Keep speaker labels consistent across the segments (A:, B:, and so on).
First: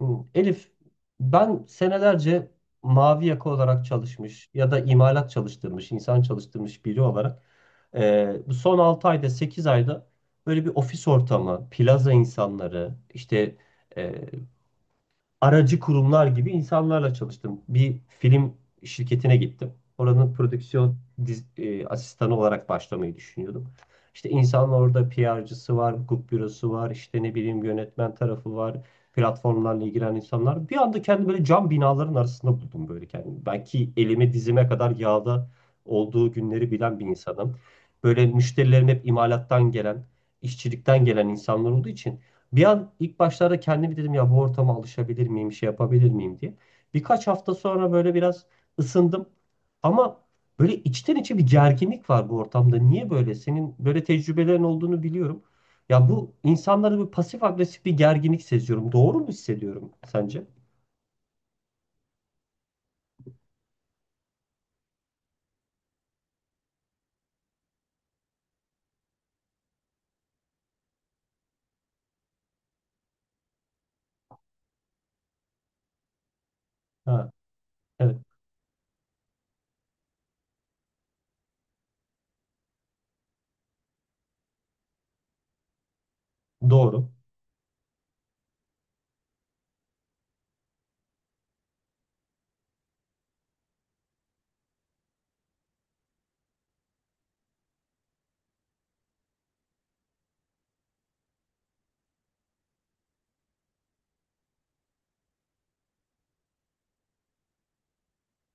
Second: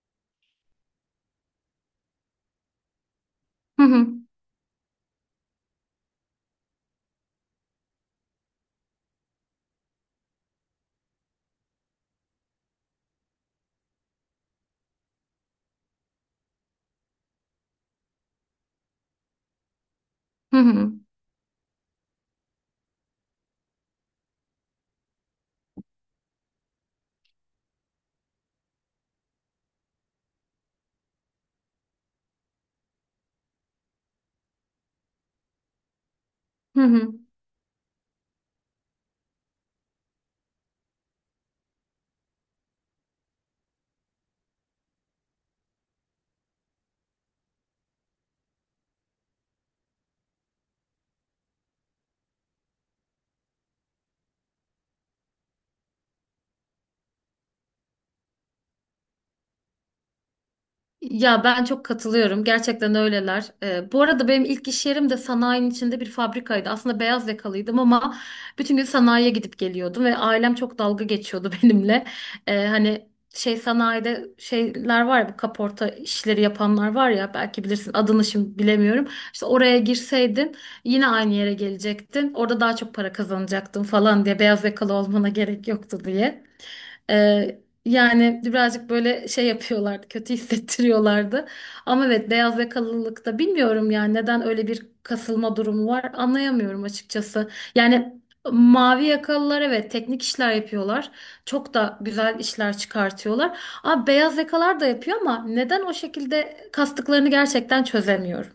A: Hmm, Elif, ben senelerce mavi yaka
B: Hı
A: olarak
B: hı.
A: çalışmış ya da imalat çalıştırmış, insan çalıştırmış biri olarak bu son 6 ayda, 8 ayda böyle bir ofis ortamı, plaza insanları, işte e, aracı kurumlar gibi insanlarla çalıştım. Bir film şirketine gittim. Oranın
B: Hı hı.
A: prodüksiyon asistanı olarak başlamayı düşünüyordum. İşte insanlar orada PR'cısı var, hukuk bürosu var, işte ne bileyim yönetmen tarafı var, platformlarla ilgilenen insanlar. Bir anda kendimi böyle cam binaların arasında buldum böyle kendimi. Belki elime dizime kadar yağda olduğu günleri
B: Hı
A: bilen bir
B: hı.
A: insanım. Böyle müşterilerim hep imalattan gelen, işçilikten gelen insanlar olduğu için bir an ilk başlarda kendimi dedim ya bu ortama alışabilir miyim, şey yapabilir miyim diye. Birkaç hafta sonra böyle biraz ısındım. Ama böyle içten içe bir gerginlik var bu ortamda. Niye böyle? Senin böyle tecrübelerin olduğunu biliyorum. Ya bu insanlarda bir pasif agresif bir gerginlik seziyorum. Doğru mu hissediyorum sence?
B: Ya ben çok katılıyorum. Gerçekten öyleler. Bu arada benim ilk iş yerim de sanayinin içinde bir fabrikaydı. Aslında beyaz yakalıydım ama bütün gün sanayiye gidip geliyordum ve ailem çok dalga geçiyordu benimle. Hani şey sanayide şeyler var ya, bu kaporta işleri yapanlar var
A: Ha,
B: ya, belki bilirsin
A: evet,
B: adını şimdi bilemiyorum. İşte oraya girseydin yine aynı yere gelecektin. Orada daha çok para kazanacaktın falan diye, beyaz yakalı olmana gerek yoktu diye.
A: doğru.
B: Yani birazcık böyle şey yapıyorlardı, kötü hissettiriyorlardı. Ama evet, beyaz yakalılıkta bilmiyorum yani neden öyle bir kasılma durumu var anlayamıyorum açıkçası. Yani mavi yakalılar evet teknik işler yapıyorlar. Çok da güzel işler çıkartıyorlar. Ama beyaz yakalar da yapıyor, ama neden o şekilde kastıklarını gerçekten çözemiyorum.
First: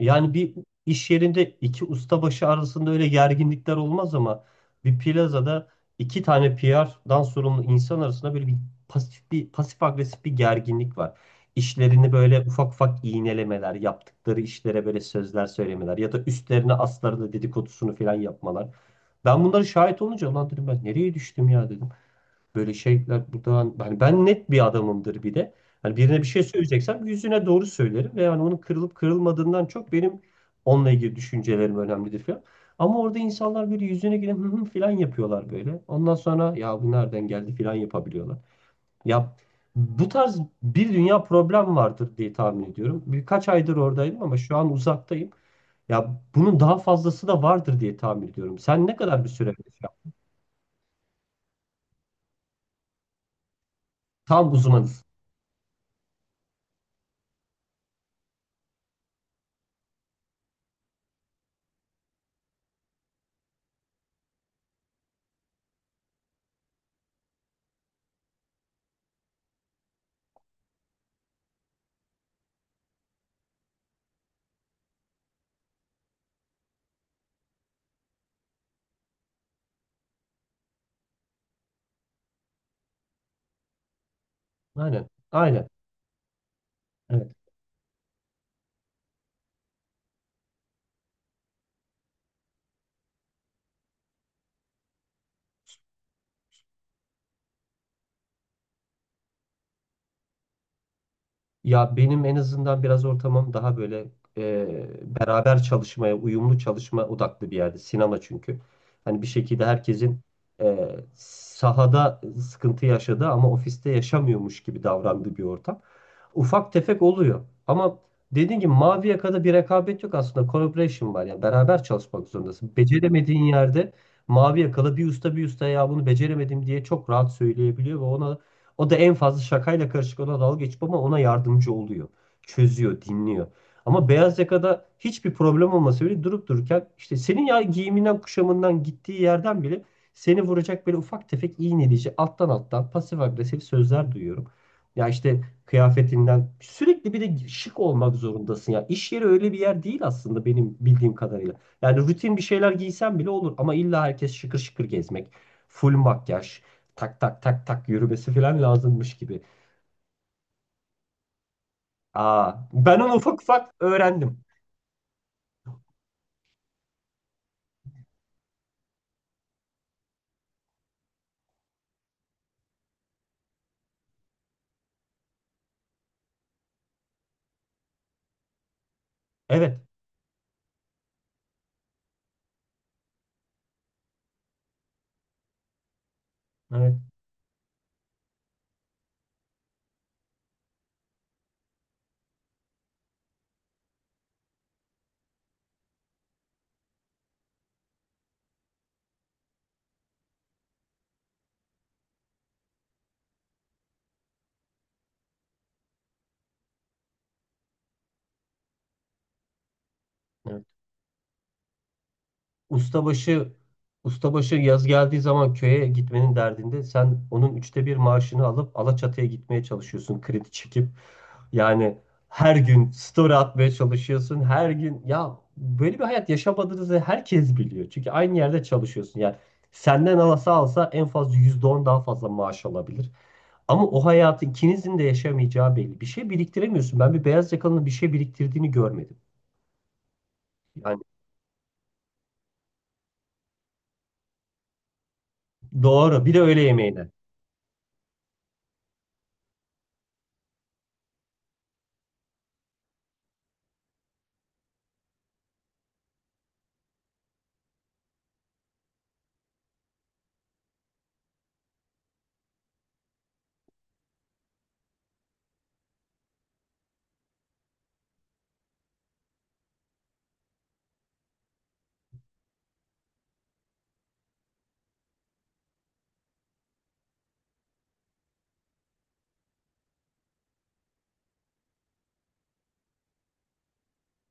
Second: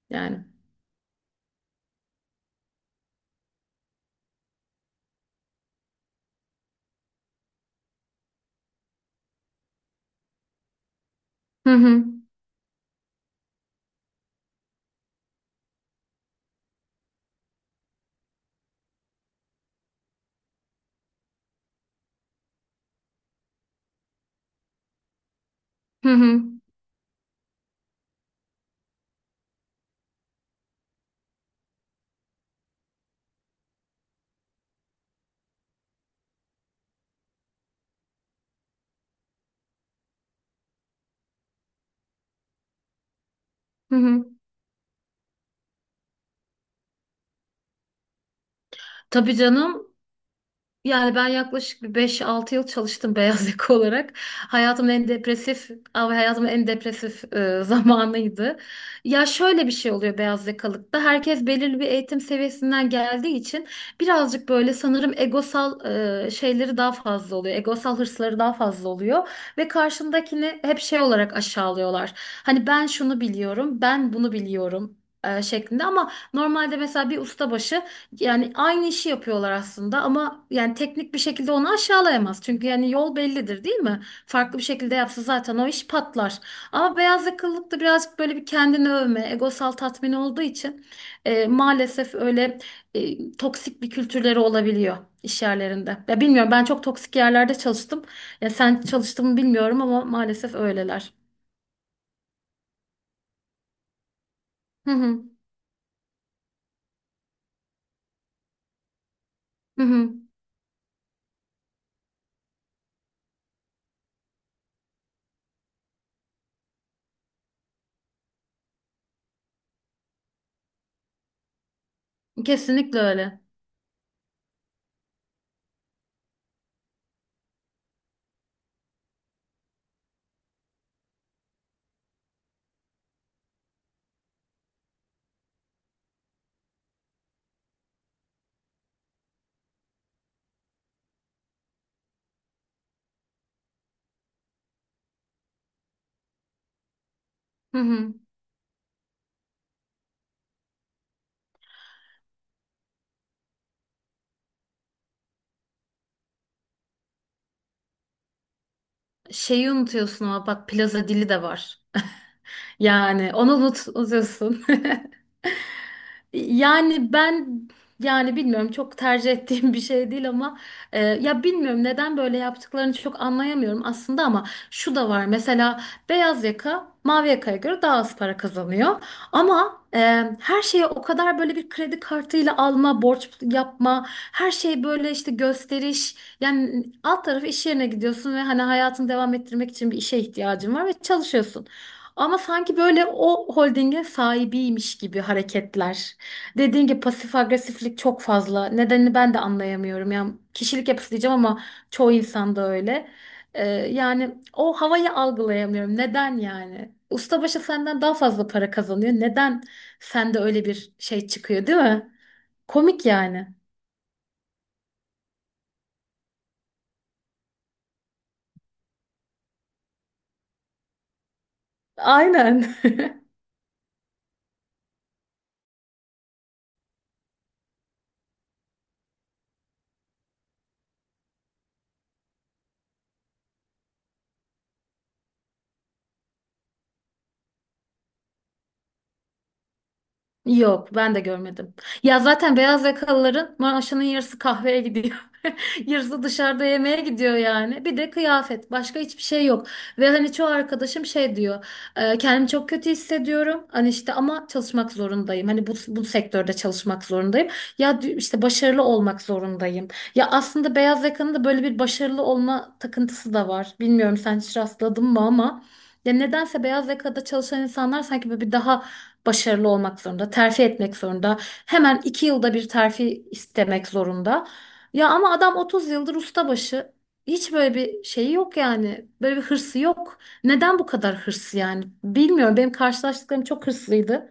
A: Yani
B: Yani.
A: bir iş yerinde iki ustabaşı arasında öyle gerginlikler olmaz ama bir plazada iki tane PR'dan sorumlu insan arasında böyle bir pasif agresif bir gerginlik var.
B: Hı hı.
A: İşlerini böyle ufak ufak iğnelemeler, yaptıkları işlere böyle sözler söylemeler ya da üstlerine aslarını dedikodusunu falan yapmalar. Ben bunları şahit olunca lan dedim ben nereye düştüm ya dedim. Böyle şeyler buradan hani ben net bir adamımdır bir de. Hani
B: Hı
A: birine bir
B: hı.
A: şey söyleyeceksem yüzüne doğru söylerim ve yani onun kırılıp kırılmadığından çok benim onunla ilgili düşüncelerim önemlidir falan. Ama orada insanlar böyle yüzüne gidip hı hı falan yapıyorlar böyle. Ondan sonra ya bu nereden geldi falan yapabiliyorlar. Ya bu tarz bir dünya problem vardır diye tahmin ediyorum. Birkaç aydır
B: Hı
A: oradaydım
B: hı.
A: ama şu an uzaktayım. Ya bunun daha fazlası da vardır diye tahmin ediyorum. Sen ne kadar bir
B: Tabii
A: süre?
B: canım. Yani ben yaklaşık bir 5-6 yıl çalıştım beyaz yaka olarak.
A: Tam
B: Hayatımın
A: uzmanız.
B: en depresif, abi hayatımın en depresif zamanıydı. Ya şöyle bir şey oluyor beyaz yakalıkta. Herkes belirli bir eğitim seviyesinden geldiği için birazcık böyle sanırım egosal şeyleri daha fazla oluyor. Egosal hırsları daha fazla oluyor ve karşındakini hep şey olarak aşağılıyorlar. Hani ben şunu biliyorum, ben bunu biliyorum. Şeklinde ama normalde mesela bir ustabaşı, yani aynı işi yapıyorlar aslında ama yani teknik bir şekilde onu aşağılayamaz. Çünkü yani yol bellidir değil mi? Farklı bir şekilde
A: Aynen.
B: yapsa zaten o
A: Aynen.
B: iş patlar. Ama beyaz
A: Evet.
B: yakalılık da birazcık böyle bir kendini övme, egosal tatmin olduğu için maalesef öyle toksik bir kültürleri olabiliyor iş yerlerinde. Ya bilmiyorum, ben çok toksik yerlerde çalıştım. Ya sen çalıştın mı bilmiyorum ama maalesef öyleler.
A: Ya benim en azından biraz ortamım daha böyle
B: Hı hı.
A: beraber çalışmaya, uyumlu çalışma odaklı bir yerde. Sinema çünkü. Hani bir şekilde
B: Hı hı.
A: herkesin e, sahada sıkıntı yaşadığı ama ofiste yaşamıyormuş gibi davrandığı bir ortam. Ufak tefek oluyor. Ama dediğim gibi mavi yakada bir rekabet yok aslında. Collaboration var. Yani beraber çalışmak zorundasın.
B: Kesinlikle öyle.
A: Beceremediğin yerde mavi yakalı bir usta ya bunu beceremedim diye çok rahat söyleyebiliyor ve ona o da en fazla şakayla karışık ona dalga geçip ama ona yardımcı oluyor. Çözüyor, dinliyor. Ama beyaz yakada hiçbir problem olmasa bile durup dururken işte senin ya giyiminden, kuşamından, gittiği yerden bile seni vuracak böyle ufak tefek iğneleyici alttan alttan pasif agresif sözler duyuyorum. Ya işte kıyafetinden sürekli bir de
B: Hı
A: şık olmak
B: hı.
A: zorundasın ya. İş yeri öyle bir yer değil aslında benim bildiğim kadarıyla. Yani rutin bir şeyler giysen bile olur ama illa herkes şıkır şıkır gezmek, full makyaj, tak tak tak tak yürümesi falan lazımmış gibi.
B: Şeyi unutuyorsun ama bak, plaza dili de var.
A: Aa, ben onu
B: Yani
A: ufak
B: onu
A: ufak
B: unut,
A: öğrendim.
B: unutuyorsun. Yani ben, yani bilmiyorum, çok tercih ettiğim bir şey değil ama ya bilmiyorum neden böyle yaptıklarını çok anlayamıyorum aslında ama şu da var mesela, beyaz yaka mavi yakaya göre daha az para kazanıyor
A: Evet,
B: ama her şeye o kadar böyle bir kredi kartıyla alma, borç yapma, her şey böyle işte gösteriş. Yani
A: evet,
B: alt tarafı iş yerine gidiyorsun ve hani hayatını devam ettirmek için bir işe ihtiyacın var ve çalışıyorsun. Ama sanki böyle o holdinge sahibiymiş gibi hareketler. Dediğim gibi pasif agresiflik çok fazla. Nedenini ben de anlayamıyorum. Yani kişilik yapısı diyeceğim ama çoğu insanda öyle. Yani o havayı algılayamıyorum. Neden yani? Ustabaşı senden daha fazla para kazanıyor. Neden sende
A: evet.
B: öyle bir şey çıkıyor, değil mi? Komik
A: Ustabaşı,
B: yani.
A: ustabaşı yaz geldiği zaman köye gitmenin derdinde sen onun 1/3 maaşını alıp Alaçatı'ya gitmeye çalışıyorsun kredi çekip. Yani her
B: Aynen.
A: gün story atmaya çalışıyorsun. Her gün ya böyle bir hayat yaşamadığınızı herkes biliyor. Çünkü aynı yerde çalışıyorsun. Yani senden alsa alsa en fazla %10 daha fazla maaş alabilir. Ama o hayatı ikinizin de yaşamayacağı belli. Bir şey biriktiremiyorsun. Ben bir beyaz yakalının bir şey biriktirdiğini görmedim.
B: Yok,
A: Yani
B: ben de görmedim. Ya zaten beyaz yakalıların maaşının yarısı kahveye gidiyor. Yarısı
A: doğru. Bir de öğle
B: dışarıda yemeğe
A: yemeğine.
B: gidiyor yani. Bir de kıyafet. Başka hiçbir şey yok. Ve hani çoğu arkadaşım şey diyor. "Kendimi çok kötü hissediyorum. Hani işte ama çalışmak zorundayım. Hani bu sektörde çalışmak zorundayım. Ya işte başarılı olmak zorundayım." Ya aslında beyaz yakanın da böyle bir başarılı olma takıntısı da var. Bilmiyorum sen hiç rastladın mı ama. Ya nedense beyaz yakada çalışan insanlar sanki böyle bir daha başarılı olmak zorunda, terfi etmek zorunda. Hemen 2 yılda bir terfi istemek zorunda. Ya ama adam 30 yıldır ustabaşı. Hiç böyle bir şeyi yok yani. Böyle bir hırsı yok. Neden bu kadar hırsı yani? Bilmiyorum. Benim karşılaştıklarım çok hırslıydı.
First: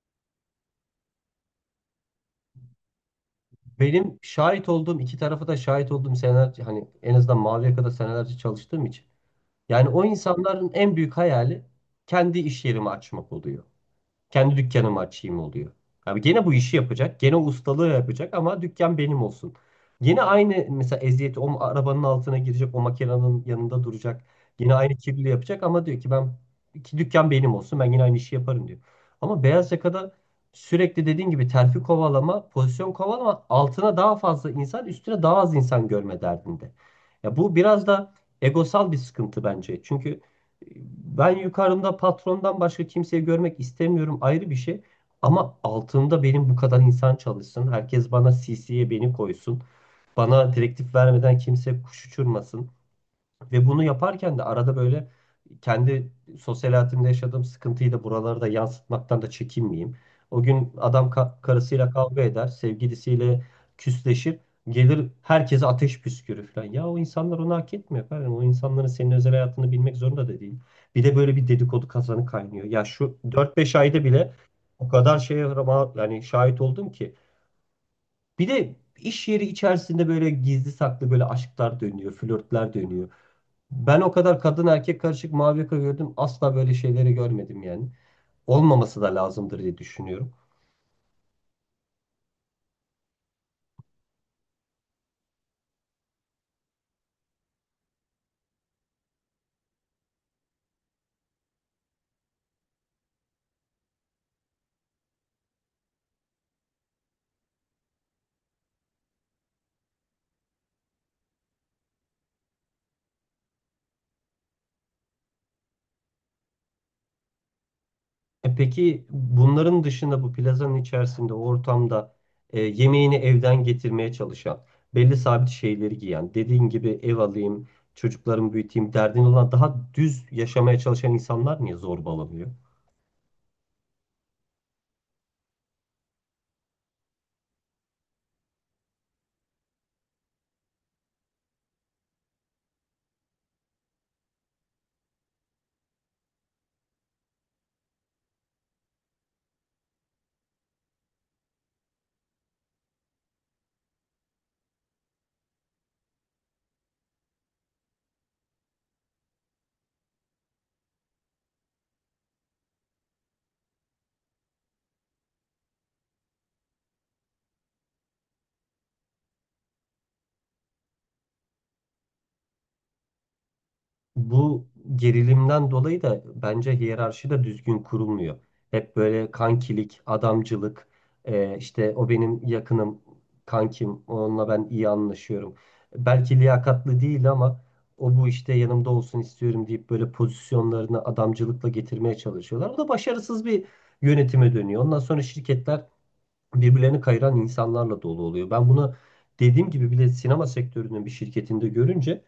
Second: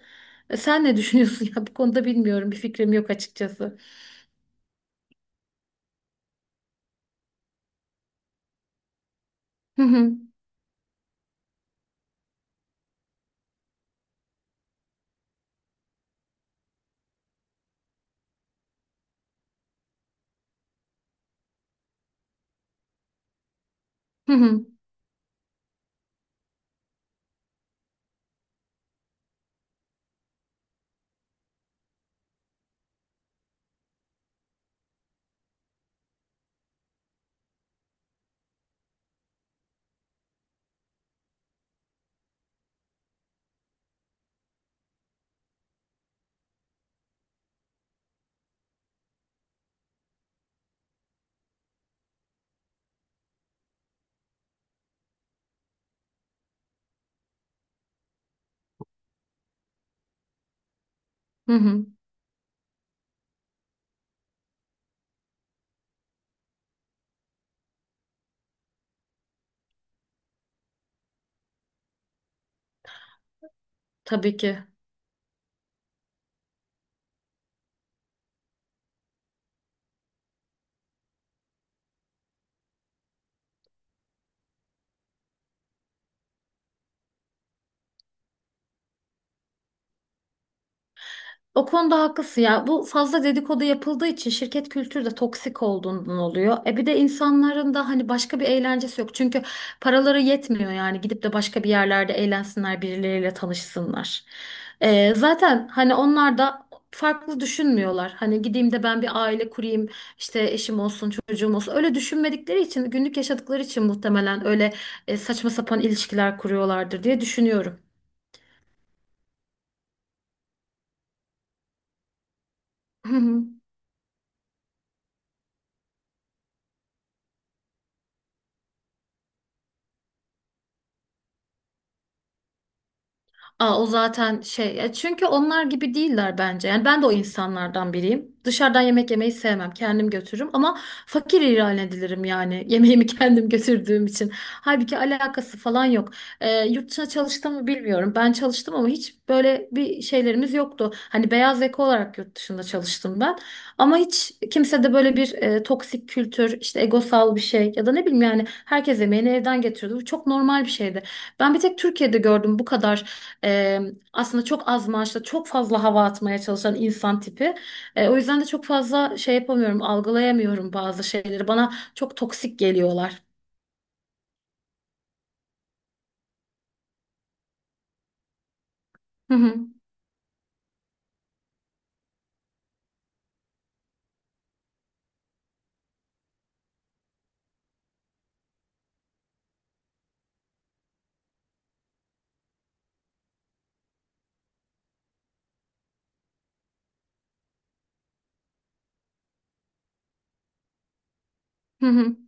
B: Sen ne düşünüyorsun ya bu konuda, bilmiyorum. Bir fikrim yok açıkçası.
A: Benim şahit olduğum iki tarafı da şahit olduğum seneler hani en azından mavi yakada senelerce çalıştığım için.
B: Hı
A: Yani o
B: hı.
A: insanların en büyük hayali kendi iş yerimi açmak oluyor. Kendi dükkanımı açayım oluyor. Abi gene bu işi yapacak. Gene ustalığı yapacak ama dükkan benim olsun. Gene aynı mesela eziyeti o arabanın altına girecek. O makinenin yanında duracak.
B: Hı hı.
A: Yine aynı kirliliği yapacak ama diyor ki ben ki dükkan benim olsun. Ben yine aynı işi yaparım diyor. Ama beyaz yakada sürekli dediğin gibi terfi kovalama, pozisyon kovalama altına daha fazla insan, üstüne daha az insan görme derdinde. Ya bu biraz da egosal bir sıkıntı bence. Çünkü ben yukarımda patrondan başka kimseyi görmek istemiyorum ayrı bir şey. Ama altımda benim bu kadar insan çalışsın. Herkes bana CC'ye beni koysun. Bana direktif vermeden kimse kuş uçurmasın. Ve bunu yaparken de arada böyle kendi sosyal hayatımda yaşadığım sıkıntıyı da buralara da yansıtmaktan da çekinmeyeyim. O gün adam
B: Hı hı.
A: karısıyla kavga eder, sevgilisiyle küsleşir, gelir herkese ateş püskürür falan. Ya o insanlar onu hak etmiyor efendim. O insanların senin özel hayatını bilmek zorunda da değil. Bir de böyle bir dedikodu kazanı kaynıyor. Ya şu 4-5 ayda bile
B: Tabii ki.
A: o kadar şeye yani şahit oldum ki. Bir de iş yeri içerisinde böyle gizli saklı böyle aşklar dönüyor, flörtler dönüyor. Ben o kadar kadın erkek karışık mavi yaka gördüm. Asla böyle şeyleri görmedim yani. Olmaması da lazımdır diye düşünüyorum.
B: O konuda haklısın ya. Bu, fazla dedikodu yapıldığı için, şirket kültürü de toksik olduğundan oluyor. E bir de insanların da hani başka bir eğlencesi yok. Çünkü paraları yetmiyor yani, gidip de başka bir yerlerde eğlensinler, birileriyle tanışsınlar. Zaten hani onlar da farklı düşünmüyorlar. Hani gideyim de ben bir aile kurayım, işte eşim olsun, çocuğum olsun. Öyle düşünmedikleri için, günlük yaşadıkları için muhtemelen öyle saçma sapan ilişkiler kuruyorlardır diye düşünüyorum.
A: E peki bunların dışında bu plazanın içerisinde o ortamda yemeğini evden getirmeye çalışan, belli sabit şeyleri giyen, dediğin gibi ev alayım, çocuklarımı büyüteyim derdin olan daha düz yaşamaya çalışan insanlar niye zorbalanıyor?
B: Aa, o zaten şey ya, çünkü onlar gibi değiller bence. Yani ben de o insanlardan biriyim. Dışarıdan yemek yemeyi sevmem. Kendim götürürüm ama fakir ilan edilirim yani, yemeğimi kendim götürdüğüm için. Halbuki alakası falan yok. Yurt dışına çalıştım mı bilmiyorum. Ben çalıştım ama hiç böyle bir şeylerimiz yoktu. Hani beyaz yaka olarak yurt dışında çalıştım ben. Ama hiç kimse de böyle bir toksik kültür, işte egosal bir şey ya da ne bileyim, yani herkes yemeğini evden getiriyordu. Bu çok normal bir şeydi. Ben bir tek Türkiye'de gördüm bu kadar ee, aslında çok az maaşla çok fazla hava atmaya çalışan insan tipi. O yüzden de çok fazla şey yapamıyorum, algılayamıyorum bazı şeyleri. Bana çok toksik geliyorlar.
A: Bu gerilimden dolayı da bence hiyerarşi de düzgün kurulmuyor. Hep böyle
B: Hı hı.
A: kankilik, adamcılık, işte o benim yakınım, kankim, onunla ben iyi anlaşıyorum. Belki liyakatlı değil ama o bu işte yanımda olsun istiyorum deyip böyle pozisyonlarını adamcılıkla getirmeye çalışıyorlar. O da başarısız bir yönetime dönüyor. Ondan sonra şirketler birbirlerini kayıran insanlarla dolu oluyor. Ben bunu dediğim gibi bile sinema sektörünün bir şirketinde
B: Hı hı.
A: görünce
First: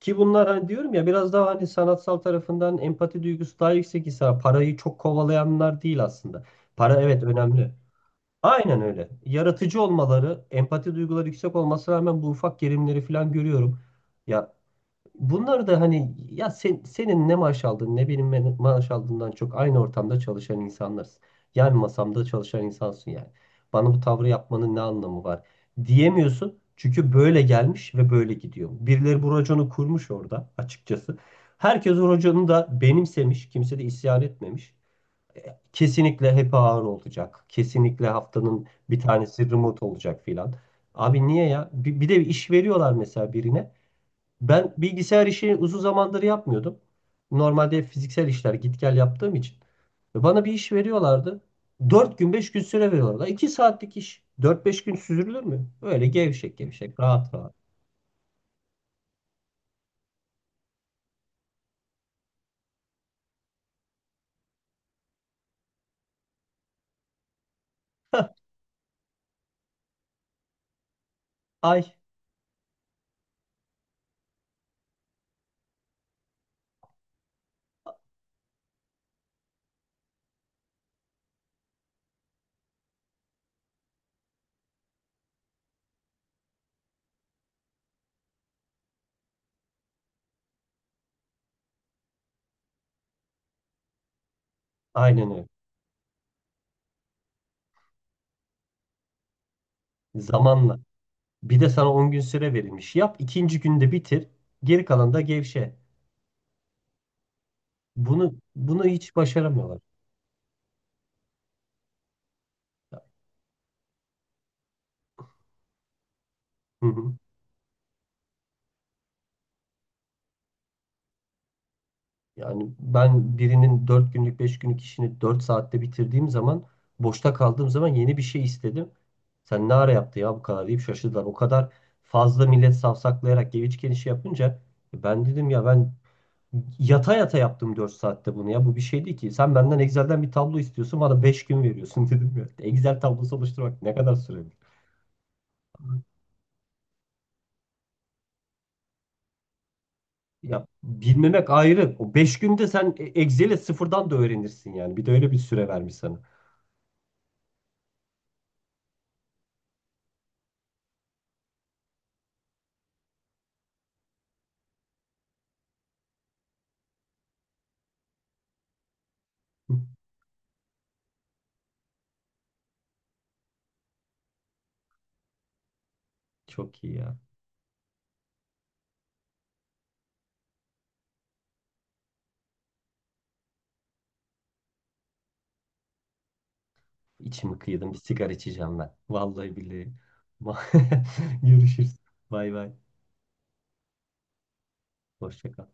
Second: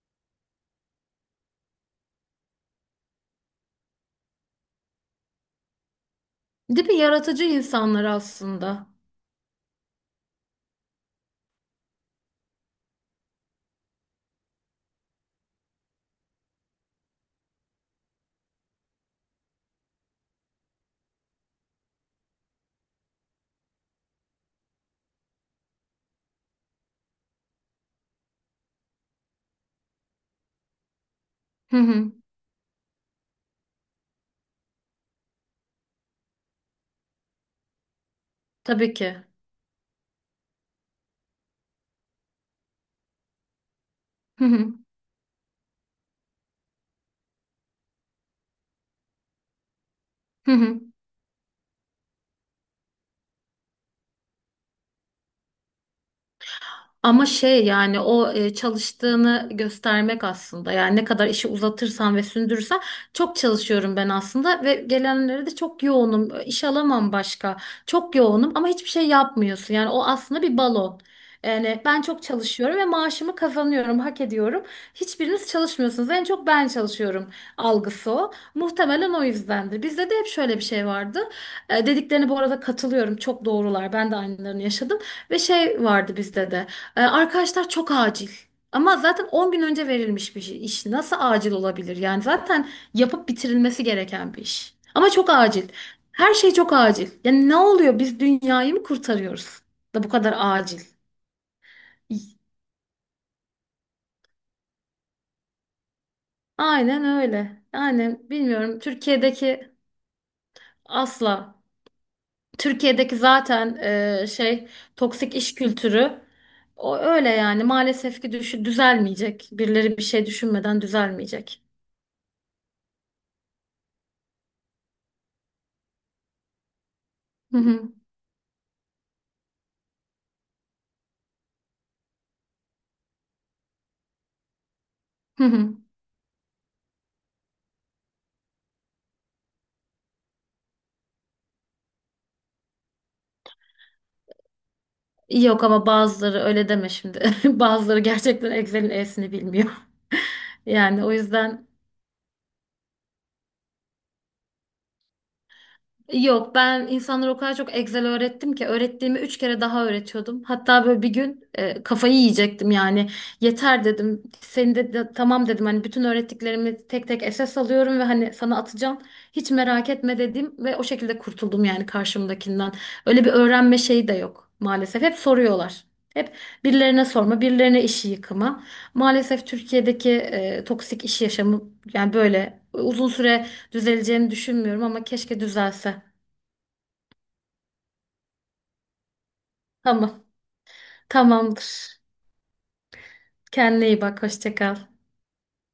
A: ki bunlar hani diyorum ya biraz daha hani sanatsal tarafından empati duygusu daha yüksek ise parayı çok kovalayanlar değil aslında.
B: Değil mi?
A: Para evet
B: Yaratıcı
A: önemli.
B: insanlar
A: Aynen
B: aslında.
A: öyle. Yaratıcı olmaları, empati duyguları yüksek olması rağmen bu ufak gerilimleri falan görüyorum. Ya bunları da hani ya sen, senin ne maaş aldığın ne benim maaş aldığımdan çok aynı ortamda çalışan insanlarız. Yan masamda çalışan insansın yani. Bana bu tavrı yapmanın ne anlamı var diyemiyorsun. Çünkü böyle gelmiş ve böyle gidiyor. Birileri bu raconu kurmuş orada açıkçası.
B: Hı
A: Herkes o
B: hı.
A: raconu da benimsemiş. Kimse de isyan etmemiş. Kesinlikle hep ağır olacak. Kesinlikle haftanın
B: Tabii
A: bir
B: ki.
A: tanesi remote olacak filan. Abi niye ya? Bir de iş veriyorlar mesela birine.
B: Hı
A: Ben
B: hı.
A: bilgisayar işini uzun zamandır yapmıyordum. Normalde fiziksel işler git gel yaptığım için. Ve bana
B: Hı
A: bir iş
B: hı.
A: veriyorlardı. 4 gün 5 gün süre veriyorlardı. 2 saatlik iş. 4-5 gün süzülür mü? Öyle gevşek gevşek
B: Ama
A: rahat rahat.
B: şey, yani o çalıştığını göstermek aslında, yani ne kadar işi uzatırsan ve sündürürsen, çok çalışıyorum ben aslında ve gelenlere de çok yoğunum iş alamam başka, çok yoğunum ama hiçbir şey yapmıyorsun yani, o aslında bir balon. Yani
A: Ay
B: ben çok çalışıyorum ve maaşımı kazanıyorum, hak ediyorum. Hiçbiriniz çalışmıyorsunuz. En çok ben çalışıyorum algısı o. Muhtemelen o yüzdendir. Bizde de hep şöyle bir şey vardı. Dediklerine bu arada katılıyorum. Çok doğrular. Ben de aynılarını yaşadım. Ve şey vardı bizde de. Arkadaşlar çok acil. Ama zaten 10 gün önce verilmiş bir iş. Nasıl acil olabilir? Yani zaten yapıp bitirilmesi gereken bir iş. Ama çok
A: aynen öyle.
B: acil. Her şey çok acil. Yani ne oluyor? Biz dünyayı mı kurtarıyoruz? Da bu kadar
A: Zamanla.
B: acil.
A: Bir de sana 10 gün süre verilmiş. Yap 2. günde bitir. Geri kalan da gevşe.
B: Aynen öyle. Yani
A: Bunu
B: bilmiyorum.
A: bunu hiç
B: Türkiye'deki
A: başaramıyorlar.
B: asla. Türkiye'deki zaten e, şey toksik iş kültürü
A: Hı
B: o
A: hı.
B: öyle yani, maalesef ki düzelmeyecek. Birileri bir şey düşünmeden düzelmeyecek.
A: Yani ben birinin 4 günlük 5 günlük işini 4 saatte bitirdiğim zaman boşta
B: Hı
A: kaldığım zaman
B: hı.
A: yeni bir şey istedim. Sen ne ara yaptı ya bu kadar deyip şaşırdılar. O kadar fazla millet safsaklayarak geviçken işi yapınca ben
B: Hı
A: dedim ya
B: hı.
A: ben yata yata yaptım 4 saatte bunu ya bu bir şey değil ki. Sen benden Excel'den bir tablo istiyorsun bana 5 gün veriyorsun dedim ya. Excel tablosu oluşturmak ne kadar sürer?
B: Yok ama bazıları öyle deme şimdi. Bazıları gerçekten Excel'in E'sini bilmiyor.
A: Ya
B: Yani o
A: bilmemek
B: yüzden.
A: ayrı. O 5 günde sen Excel'i sıfırdan da öğrenirsin yani. Bir de öyle bir süre vermiş sana.
B: Yok, ben insanlara o kadar çok Excel öğrettim ki, öğrettiğimi 3 kere daha öğretiyordum. Hatta böyle bir gün kafayı yiyecektim yani, yeter dedim. Tamam dedim, hani bütün öğrettiklerimi tek tek esas alıyorum ve hani sana atacağım. Hiç
A: Hı,
B: merak etme dedim ve o şekilde kurtuldum yani karşımdakinden. Öyle bir öğrenme şeyi de yok maalesef. Hep soruyorlar. Hep
A: çok iyi
B: birilerine
A: ya.
B: sorma, birilerine işi yıkama. Maalesef Türkiye'deki toksik iş yaşamı yani böyle uzun süre düzeleceğini düşünmüyorum ama keşke düzelse.
A: İçimi kıydım. Bir sigara içeceğim ben. Vallahi billahi.
B: Tamam.
A: Görüşürüz.
B: Tamamdır.
A: Bay bay.
B: Kendine iyi bak. Hoşça kal.
A: Hoşça kal.